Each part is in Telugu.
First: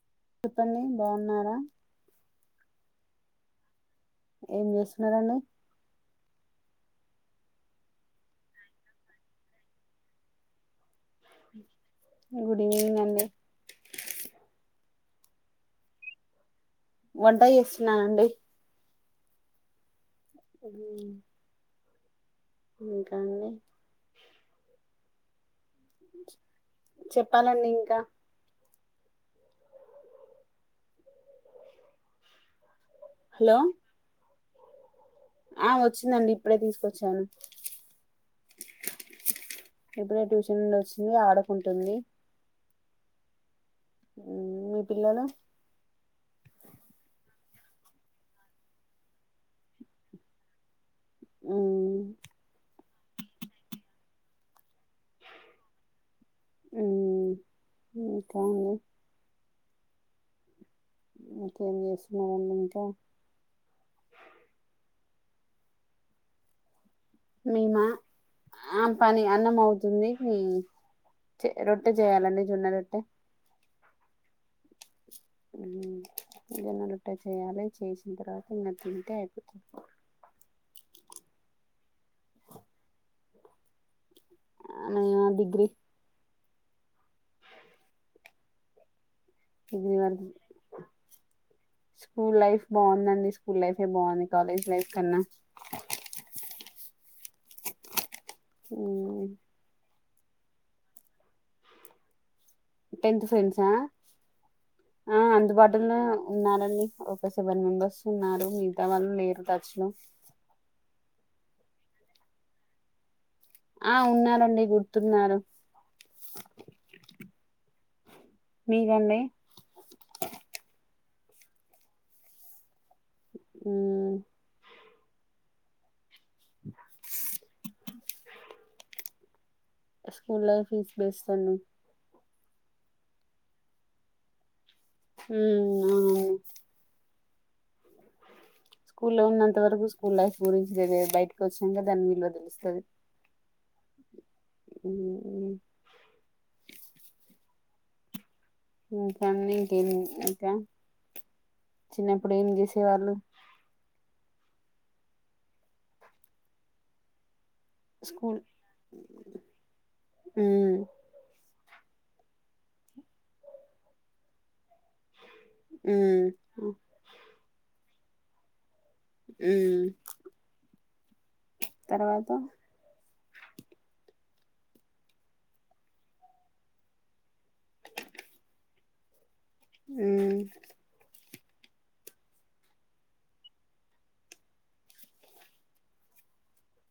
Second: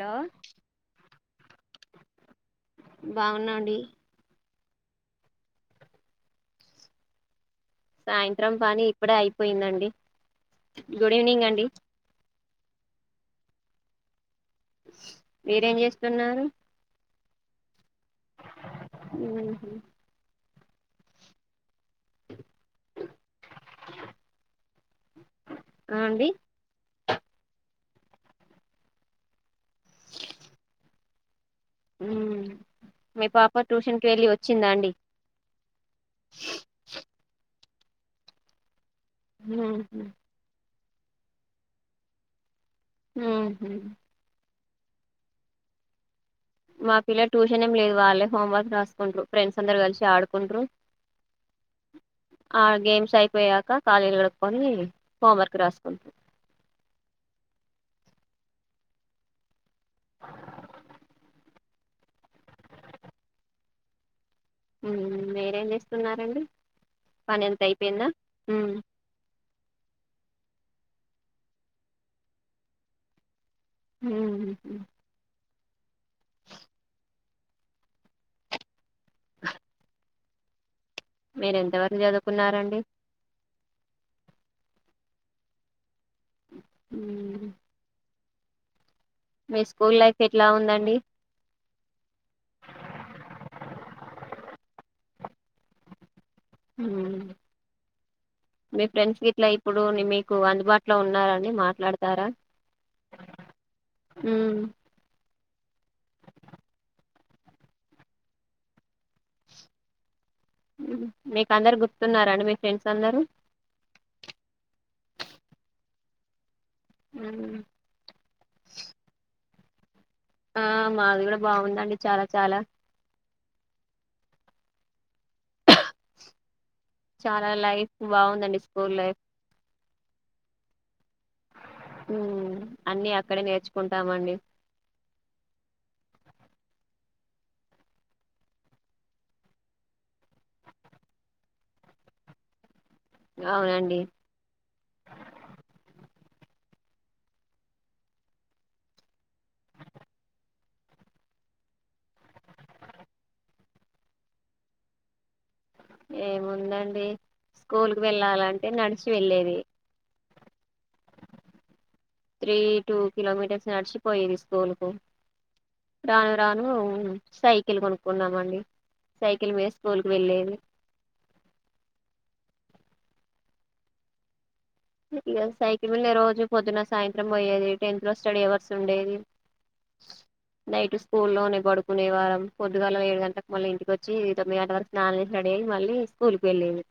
హలో చెప్పండి బాగున్నారా? బాగున్న అండి ఏం చేస్తున్నరండి? సాయంత్రం పని ఇప్పుడే అయిపోయిందండి గుడ్ ఈవినింగ్ అండి గుడ్ ఈవినింగ్ అండి మీరేం జేస్తున్నారు? వంట జేస్తున్నా అండి ఉహు [inaudible] ఇంకా అండి ఆ అండి చెప్పాలండి ఇంకా ఉమ్ మీ పాప హలో ట్యూషన్కెళ్ళి వ చ్చిందా అండి ఆ వచ్చిందండి ఇప్పుడే తీసుకొచ్చాను [inaudible] ఊహు. ఇప్పుడే ట్యూషన్ నుండి ఒస్ ఇంగా ఆడకుంటుంది ఆహ ఉమ్ మీ పిల్లలు మా పిల్లలు ట్యూషన్ ఏం లేదు వాళ్ళే హోంవర్క్ రాసుకుంట్రు. ఫ్రెండ్స్ అందరూ కలిసి ఆడుకుంట్రు ఉమ్, ఆ గేమ్ స్ అయిపోయాక కలుజేతులు కడుక్కొని హోంవర్క్ రాసుకుంటరు ఉమ్ ఇంకా అండి [inaudible] ఎం జెస్తున్నారు అండి ఇంకా మీరేం జేస్తున్నారండి మీమా ఆ పని అన్నం అవుతుంది హ్మ్ చె రొట్టె చేయాలండి జొన్న రొట్టె హ్మ్ మ్మ్ జొన్న రొట్టె చేయాలి చేసిన తర్వాత న తింటే అయిపోతది మీరు ఎంతవరకు చదువుకున్నారండి అ నేనా డిగ్రి మ్మ్ మీ డిగ్రీ స్కూల్ లైఫ్ వరకు ఎట్లా ఉందండి స్కూల్ లైఫ్ బాగుందండి స్కూల్ లైఫె బాగుంది కాలేజ్ లైఫ్ కన్నా హ్మ్ మీ ఫ్రెండ్స్ గిట్లా ఇప్పుడు ని మి కు అందుబాటులో ఉన్నారని మాట్లాడతారా టెన్త్ ఫ్రెండ్సా మ్మ్. అ అన్ వడ్డున ఉన్నారండి ఒక సెవెన్ మెంబెర్స్ ఉన్నారు మిగతా వాళ్ళు లేరు టచ్ లో మీకు అందరు గుర్తున్నారండి మీ ఫ్రెండ్స్ అందరూ ఆ ఉన్నారండి గుర్తున్నారు మ్మ్ మీకండి ఆ మాది కూడా బాగుందండి చాలా చాలా మ్మ్ [inaudible] చాలా లైఫ్ బాగుందండి school life school life is best అండి మ్మ్ అన్ని అక్కడే నేర్చుకుంటామండి మ్మ్ మ్మ్ అవునా స్కూల్లో ఉన్నంత వరకు స్కూల్ లైఫ్ గురించి తెలీదు బయటకి వచ్చినంక దాని విలువ తెలుస్తది అవునండి ఇంకా అండి ఇంకేం ఇంకా చిన్నప్పుడు ఏం చేసేవాళ్ళు ఏముందండి స్కూల్ కు వెళ్ళాలంటే నడిచి వెళ్ళేది మ్మ్ త్రీ టూ కిలోమీటర్స్ నడిచిపోయేది స్కూల్ కు హ్మ్ రాను రాను సై కిల్లు కొనుక్కున్నామండి సైకిల్ మీద హ్మ్ స్కూల్కు వెళ్ళేది తర్వాత ఇగ సైకిల్ మింద రోజు పొద్దున సాయంత్రం పోయ్యేది టెన్త్ లో స్టడీ అవర్స్ ఉండేది మ్మ్ నైట్ స్కూల్లోనే పడుకునే వారం పొద్దుగల ఏడు గంటకి మళ్ళీ ఇంటిక వచ్చి తొమ్మిది గంట వరకు స్నానం చేసి రెడి అయి మళ్ళీ స్కూల్కి వెళ్ళేది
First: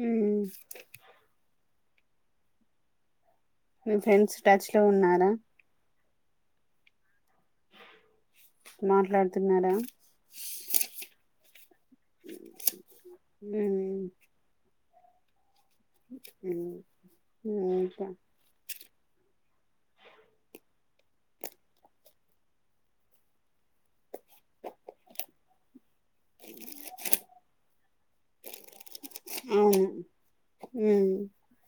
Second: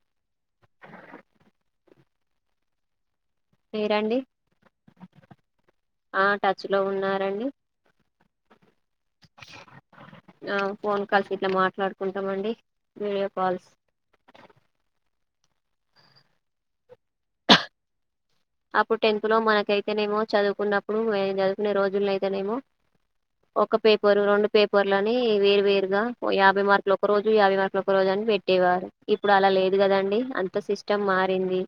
ఉమ్ మీ మీరండి ఫ్రెండ్స్ టచ్ లో ఉన్నారా ఆ టచ్ లో ఉన్నారండి మాట్లాడుతున్నారా ఆ ఫోన్ కాల్స్ ఇట్లా మాట్లాడు కుంటమండి వీడియో కాల్స్ హ్మ్ ఉమ్ ఇంకా అప్పుడు టెన్త్ లో మనకైతేనేమో చదువుకున్నప్పుడుమేం చదువుకునే రోజుల్లో అయితేనేమో ఒక పేప రెండు పేపర్లని వేరు వేరుగా యాభై మార్కులు ఒక రోజు యాభై మార్కులు ఒక రోజు అని పెట్టేవారు ఇప్పుడు అలా లేదు అవును కదండి అంత సిస్టమ్ హ్మ్ మారింది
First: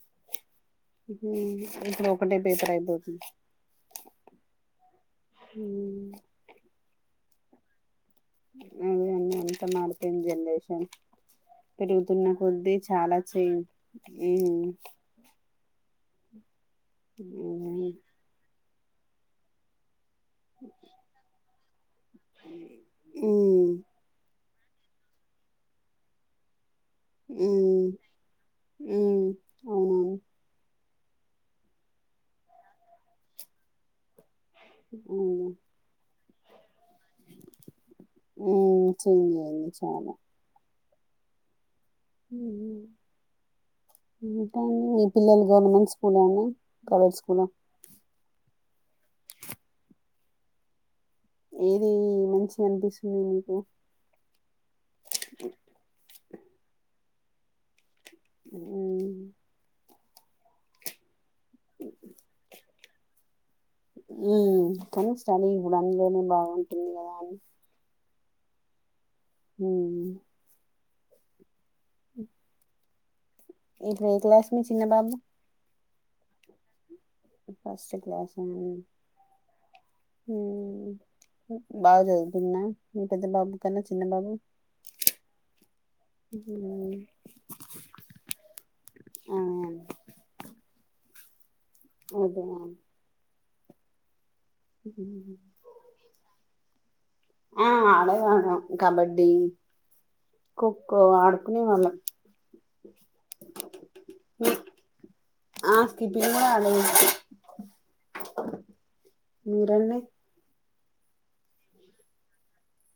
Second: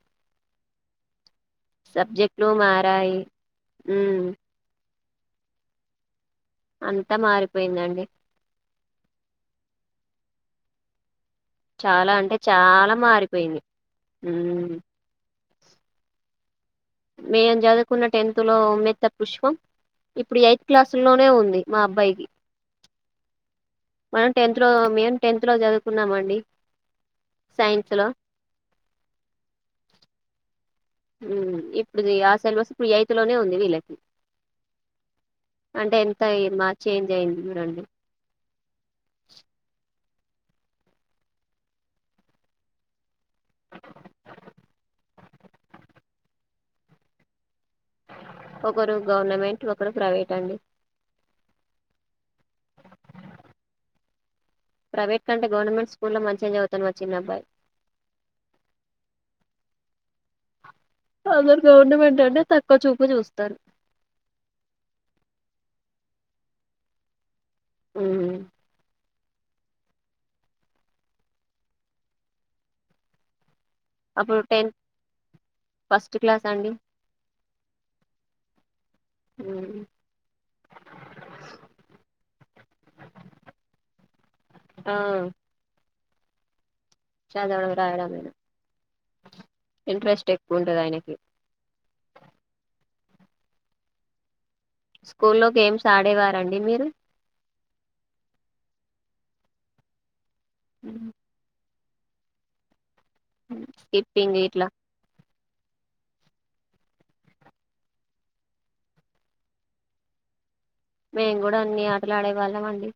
ఇప్పుడు ఒకటే సబ్జెక్టులు పేపర్ అయిపోయింది మారాయి ఉమ్ ఉమ్ అంతా మారిపోయిందండి అదే అండి అంత మారిపోయింది జెనరేషన్ చాలా పెరుగుతున్న అంటే కొద్దీ చాలా మారిపోయింది చేంజ్ మ్ ఉమ్ మేం చదువుకున్న టెన్త్ లో ఉమ్మెత్త పుష్పం ఇప్పుడు ఎయిత్ క్లాసు లోనే ఉంది మా అబ్బాయికి కీ హ్మ్ మ టెన్త్ లో మేము టెన్త్ లో చదువుకున్నామండి ఉమ్ సైన్స్ లో ఉమ్ అవునవును ఇప్పుడు ఆ సెలబస్ ఇప్పుడు ఎయితులోనే ఉంది వీళ్ళకి అవును టాయ్ మా చేంజ్ అయింది చూడండి ఉమ్ చేంజ్ అయ్యాయి చాలా ఉహూ ఇంకా అండీ మీ పిల్లలు గవర్నమెంట్ స్కూల్ అండి గవర్నమెంట్ స్కూల ఒకరు గవర్నమెంట్ ఒకరు ప్రైవేట్ అండి ఏది మంచిగా అనిపిస్తుంది మీకు ప్రైవేట్ కంటే గవర్మెం స్కూల్ల్లో మంచిగ చదువుతండు మ చిన్నబ్బాయి ఉమ్ అందరు గవర్నమెంట్ అంటే తక్కువ చూపు చూస్తారు ఉ కని స్టడీ ఇప్పుడు అందులోనే బాగుంటుంది కదా అండి ఉమ్ ఊ అ ఇప్పుడు ఏ అప్పుడు క్లాస్ మీ టెన్త్ చిన్న బాబు ఫస్ట్ క్లాస్ అండి ఫస్ట్ క్లాస్ ఏండి. మ్మ్. బాగా చదువుతున్నా మీ పెద్ద బాబు కన్నా చిన్న బాబు. ఆ ఉ చదవడం రాయడం మీద ఆ ఇంట్రెస్ట్ ఎక్కుఉంటది అయనకి అదే [inaudible] స్కూల్ లో గేమ్స్ ఆడేవార అండి మీరు ఆ.. ఆడేవారం కబడ్డ ఖోఖో ఆడుకునే వాళ్ళం స్కిప్పింగ్ ఇట్ల ఆ స్కిప్పింగ్ గూడా అడే వారమండీ. మీరండి మేము కూడా అన్ని ఆటలు ఆడేవాళ్ళం అండి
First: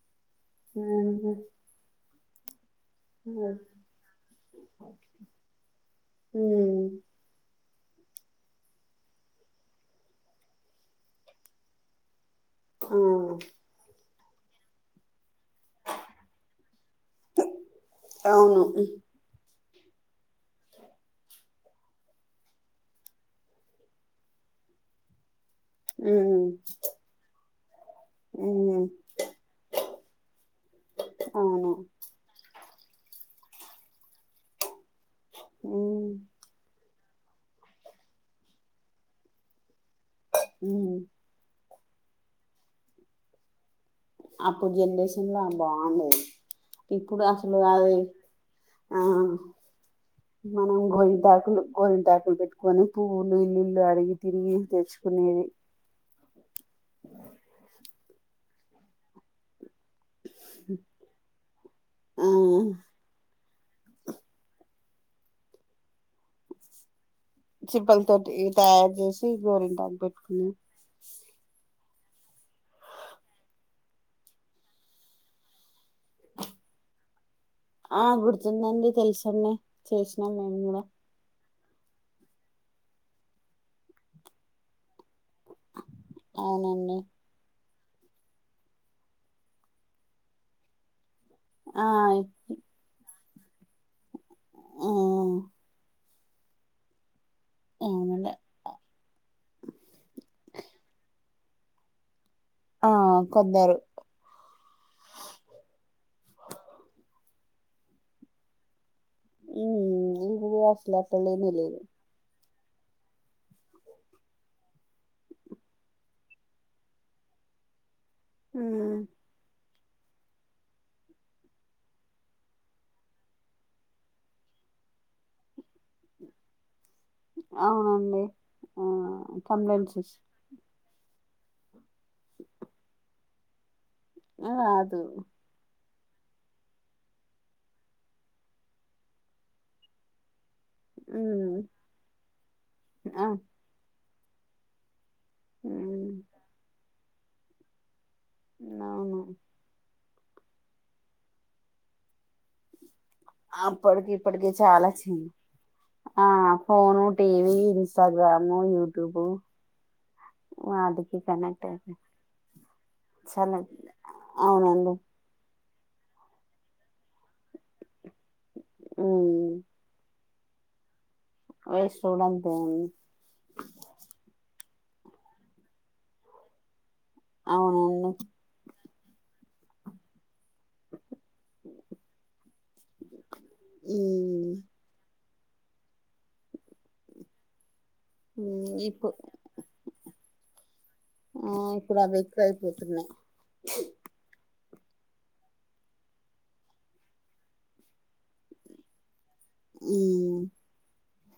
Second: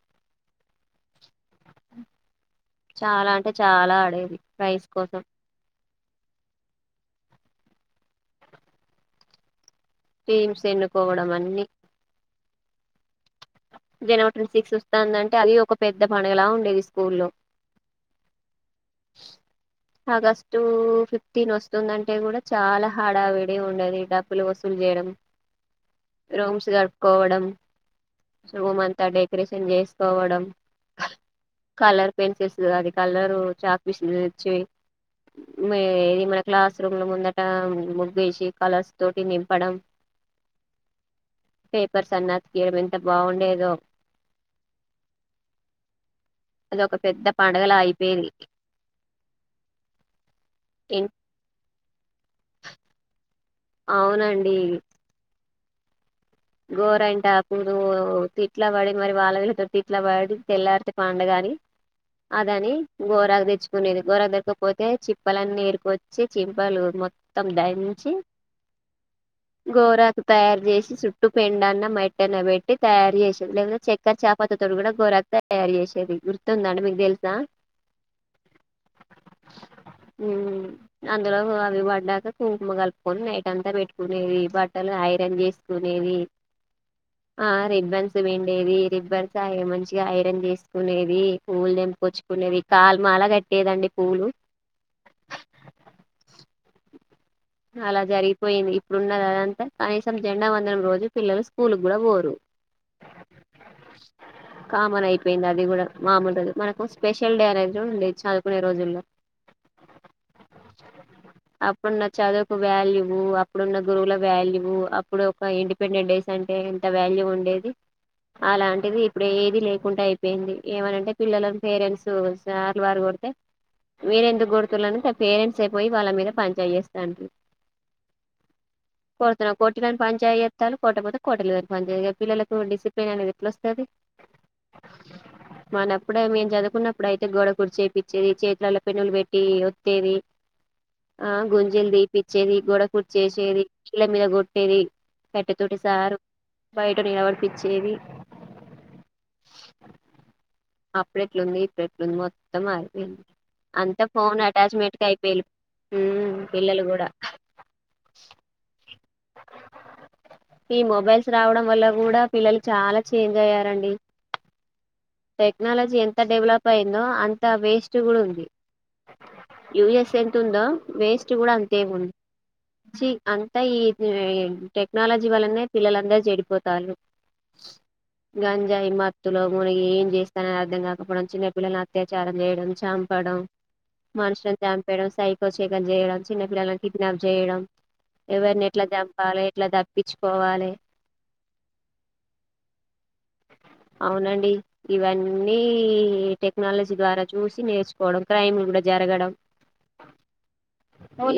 ఊ.. ఉ అ చాలా అంటే చాలా ఆడేది ప్రైస్ కోసం ఊ.. టీమ్స్ ఎన్నుకోవడం అన్ని ఆ జనవరి ట్వంటి సిక్స్ వస్తుందం అది ఒక పెద్ద పండుగలా ఉండేది స్కూల్లో ఆ అవును ఆగస్టు ఫిఫ్టీన్ వస్తుందంటే గూడా చాలా హాడావిడి ఉండేది డబ్బులు వసూలు జేయడం. హ్మ్ రూమ్స్ గడుక్కోవడం రూమ్ హ్మ్ అంతా డెకరేషన్ చేసుకోవడం అవును కలర్ పెన్సిల్ అది కలరు చాక్ పీసులు తెచ్చి హ్మ్ [unintelligible] ఇది మన క్లాస్ రూమ్ లా ముందట ముగ్గేసి కలర్స్ తోటి నింపడం ఊ పేపర్స్ అన్నీ అతికీయబీమ్ బావుండేదో అప్పుడు జనరేసన్ లో బావుండేది అదొక ఇప్పుడు పెద్ద అసలు పండగలా అది అయిపోయేది ఆ మనం గోరింటాకు గోరింటాకు పెట్టుకొని పువ్వులు ఇల్లిల్లు అడిగి తిరిగి అవునండి తెచ్చుకునేది గోరంటాకు రో.. తిట్లా బడి మరి వాళ్ళ వీళ్ళ తో తిట్ తిట్లా పడి తెల్లారితే పండగ అని ఆ అదని గోరాకు తెచ్చు కునేది గోర దొరకపోతే చిప్పలన్నీ ఎరుకొచ్చి చింపలు మొత్తం చిప్పల దంచి తోటి తయారు చేసి గోరింటాకు పెట్టుకుని ఎన్న మట్ అన పెట్టి తయారు చేసింది లేదా చక్కర చాయ్ పట్టి తోటి కూడా గోరకు తయారు చేసింది గుర్తుందండి మీకు తెలుసా ఆ గుర్తుందండి తెలుసండి చేసినాం మేము కూడా అందులో ఇ పడ్డాక కుంకుమ కలుపుకొని నైట్ అంతా పెట్టుకునేది బట్టలు ఐరన్ చేసి [unintelligible] అవునండి రిబ్బన్స్ విండేది రిబ్బర్స్ మంచిగా ఐరన్ చేసుకునేది పూలు ఆ తెంపుకోచుకునేది కాలీ మాల గ లేదండి పూవ్వులు ఆ అలా అవునండి జరిగిపోయింది ఇప్పుడున్నది అదంతా కనీసం జెండా వందలం రోజు పిల్లలు పూలకు కూడా పోరు ఆ కొందరు కామన్ అయిపోయింది అది కూడా మామూలుగా మనకు స్పెష చెల్డే [unintelligible] అనేండి చదువుకునే రోజుల్లో ఇప్పుడు అసలు తెలియనే లేదు అద ఒక వాల్యూవు అప్పుడున్న గురువుల వాల్యూ అప్పుడు ఒక ఇండిపెండెంట్ డేస్ అంటే ఇంత వాల్యూ ఉండేది అలాంటిది ఇప్పుడు ఏది లేదు కుంటే అయిపోయింది ఏమంటే పిల్లల పేరెంట్స్ సార్లు వారు కొడితే మీరెందుకు కొడుతున్నారుంటే పేరెంట్స్ అయిపోయి వాళ్ళ మీద పని చేేస్తారు అవునండి ఆ కంలెన్సస్ కోటపోతే కోటలుని పని చేయ పిల్లలకు డిసిప్లిన్ అనేది ఎట్లా వస్తుంది ఆ అద మనప్పుడే మేము చదువుకున్నప్పుడు అయితే గోడ కూడి చేయిచ్చేది చేతుల్లో పెన్నులు పెట్టి వత్ది ఆ ఉమ్, గుంజ జల్ దీపిచ్చేది గోడ ఆ కుర్చేసేది ఇల మీద గట్టేది కట్టటి తటి ఉమ్, సారు బయ పట్ట నిలవర్పించేది అవును ఆ పలేట్లు ఈ ప్లేట్లు మొత్తమారి అంతా అప్పటికి ఫోన్ ఇప్పటికి అటాచ్మెంట్ క అయిపోయిలే ఫోన్ టీవ ఇంస్టాగ్రామ్ ఈ వాటికి మొబైల్స్ రావడం కనెక్ట్ వల్ల అయిపోయి కూడా పిల్లలు చాలా చేంజ్ చాలా అయ్యారండి అవునండి టెక్నాలజీ ఎంత డెవలప్ అయిందో అంత వేస్ట్ ఉమ్, ఉ ఎస్ఎ ఉందా వేస్ట్ కూడా అంతే వయసు కూడా అంతే అండి ఉంది అంతా ఈ టెక్నాలజీ వలనే పిల్లలందరు చెడిపోతారు అవునండి గంజాయి మాత లోన ఏం చేస్త అర్థం కాకపోవడం చిన్నపిల్లలను అత్యాచారం చేయడం చంపడం మనుషులను ఉమ్, చంపేయడం సై ఎ సకం చేయడం చిన్నపిల్లలను కిడ్నాప్ చేయడం ఎవరిని ఎట్టా ఇప్పు ఆ ఇప్పుడు అవి ఎక్కువ అయిపోతున్నాయి అవునండి ఇవన్నీ టెక్నాలజీ ద్వారా చూసి నేర్చుకోవడం క్రైమ్ కూడా జరగడం ఉమ్.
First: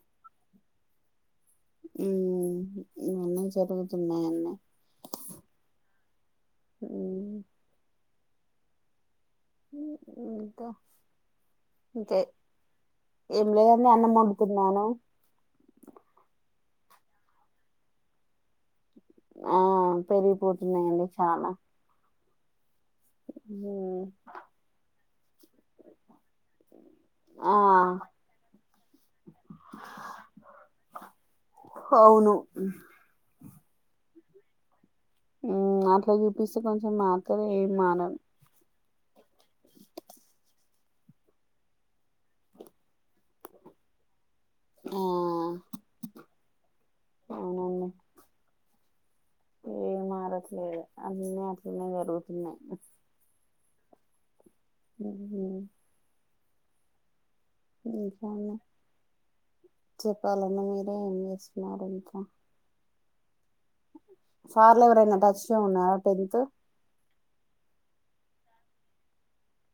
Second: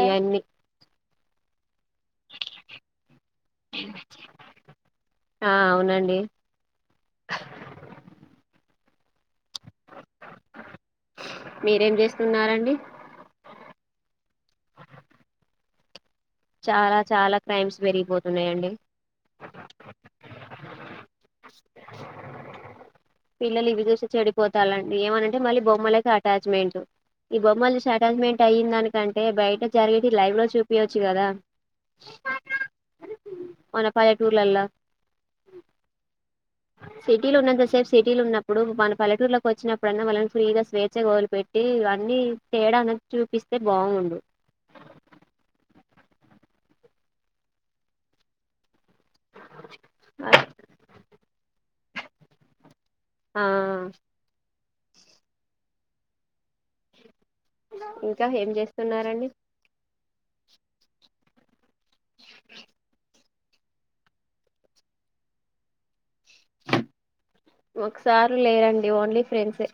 ఏ అన్నన్ని అ జరుగుతున్నాయన్నీ ఆ అవునండి ఉమ్, [unintelligible] అంత మీరేం ఇంకా చేస్తున్నారండి ఏం లేదని అన్నమను తిన్నాను చాలా చాలా క్రైమ్స్ పెరిగిపోతున్నాయంండి ఆ పెరిగిపోతున్నాయండి చాలా పిల్లలు ఇవి ఉమ్, చూసి చెడిపోతాలంటడి ఏమనంటే మళ్ళీ బొమ్మలకి అటాచ్మెంట్ ఈ ఆ బొమ్మలు చూ అటాచ్మెంట్ అయిిందానికంటే బయట జరిగితే లైవ్ లో చూపియవచ్చు అవును మన పల్లెటూర్లలో ఉమ్ అట్లా కొంచెం సిటీలో మారుతది ఉన్నందా ఏం సేపు మారదు సిటీలు ఉన్నప్పుడు మన పల్లటూరులోకి వచ్చినప్పుడన్నా మళ్ళని ఫ్రీగా స్వేచ్ఛ గోలు పెట్టి అన్నీ తేడా అన్నది చూపిస్తే బాగుండు ఆ అవునన్నడి ఏ మరట్లేదు చిన్న గరుగుతున్న ఆ అ ఇంకా ఏం చేస్తున్నారండి చెప్పాలన్నా మీరే ఏం చే [unintelligible] ఫార్ల ఉర ఎన్న టడచ్ ఉ పెదితో సారు లేరండి ఓన్లీ ఫ్రెండ్సే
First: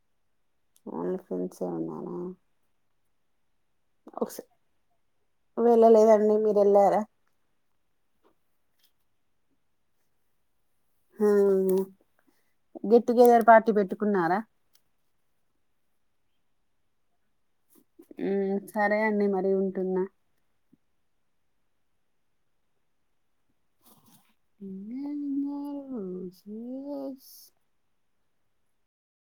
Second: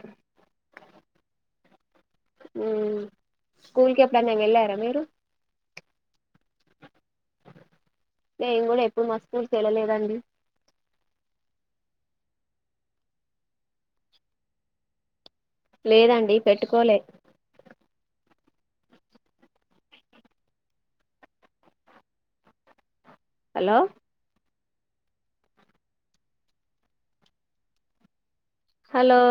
ఓన్లీ ఫ్రెండ్స్ ఆ ఉన్నారా స్కూల్ కి ఎప్పుడ ఒకసారి నను వెళ్ళారా మీరు వెళ్ళలేదండి మీరు వెళ్ళారా నేన్ కూడా ఎ ఇప్పుడు మా స్కూర్కి వెళ్ళలేదండి ఆ గెట్ టుగెదర్ పార్టీ పెట్టుకున్నారా లేదండి పెట్టుకోలే సరే అండి మరీ ఉంటుంనా హలో [inaudible] హలో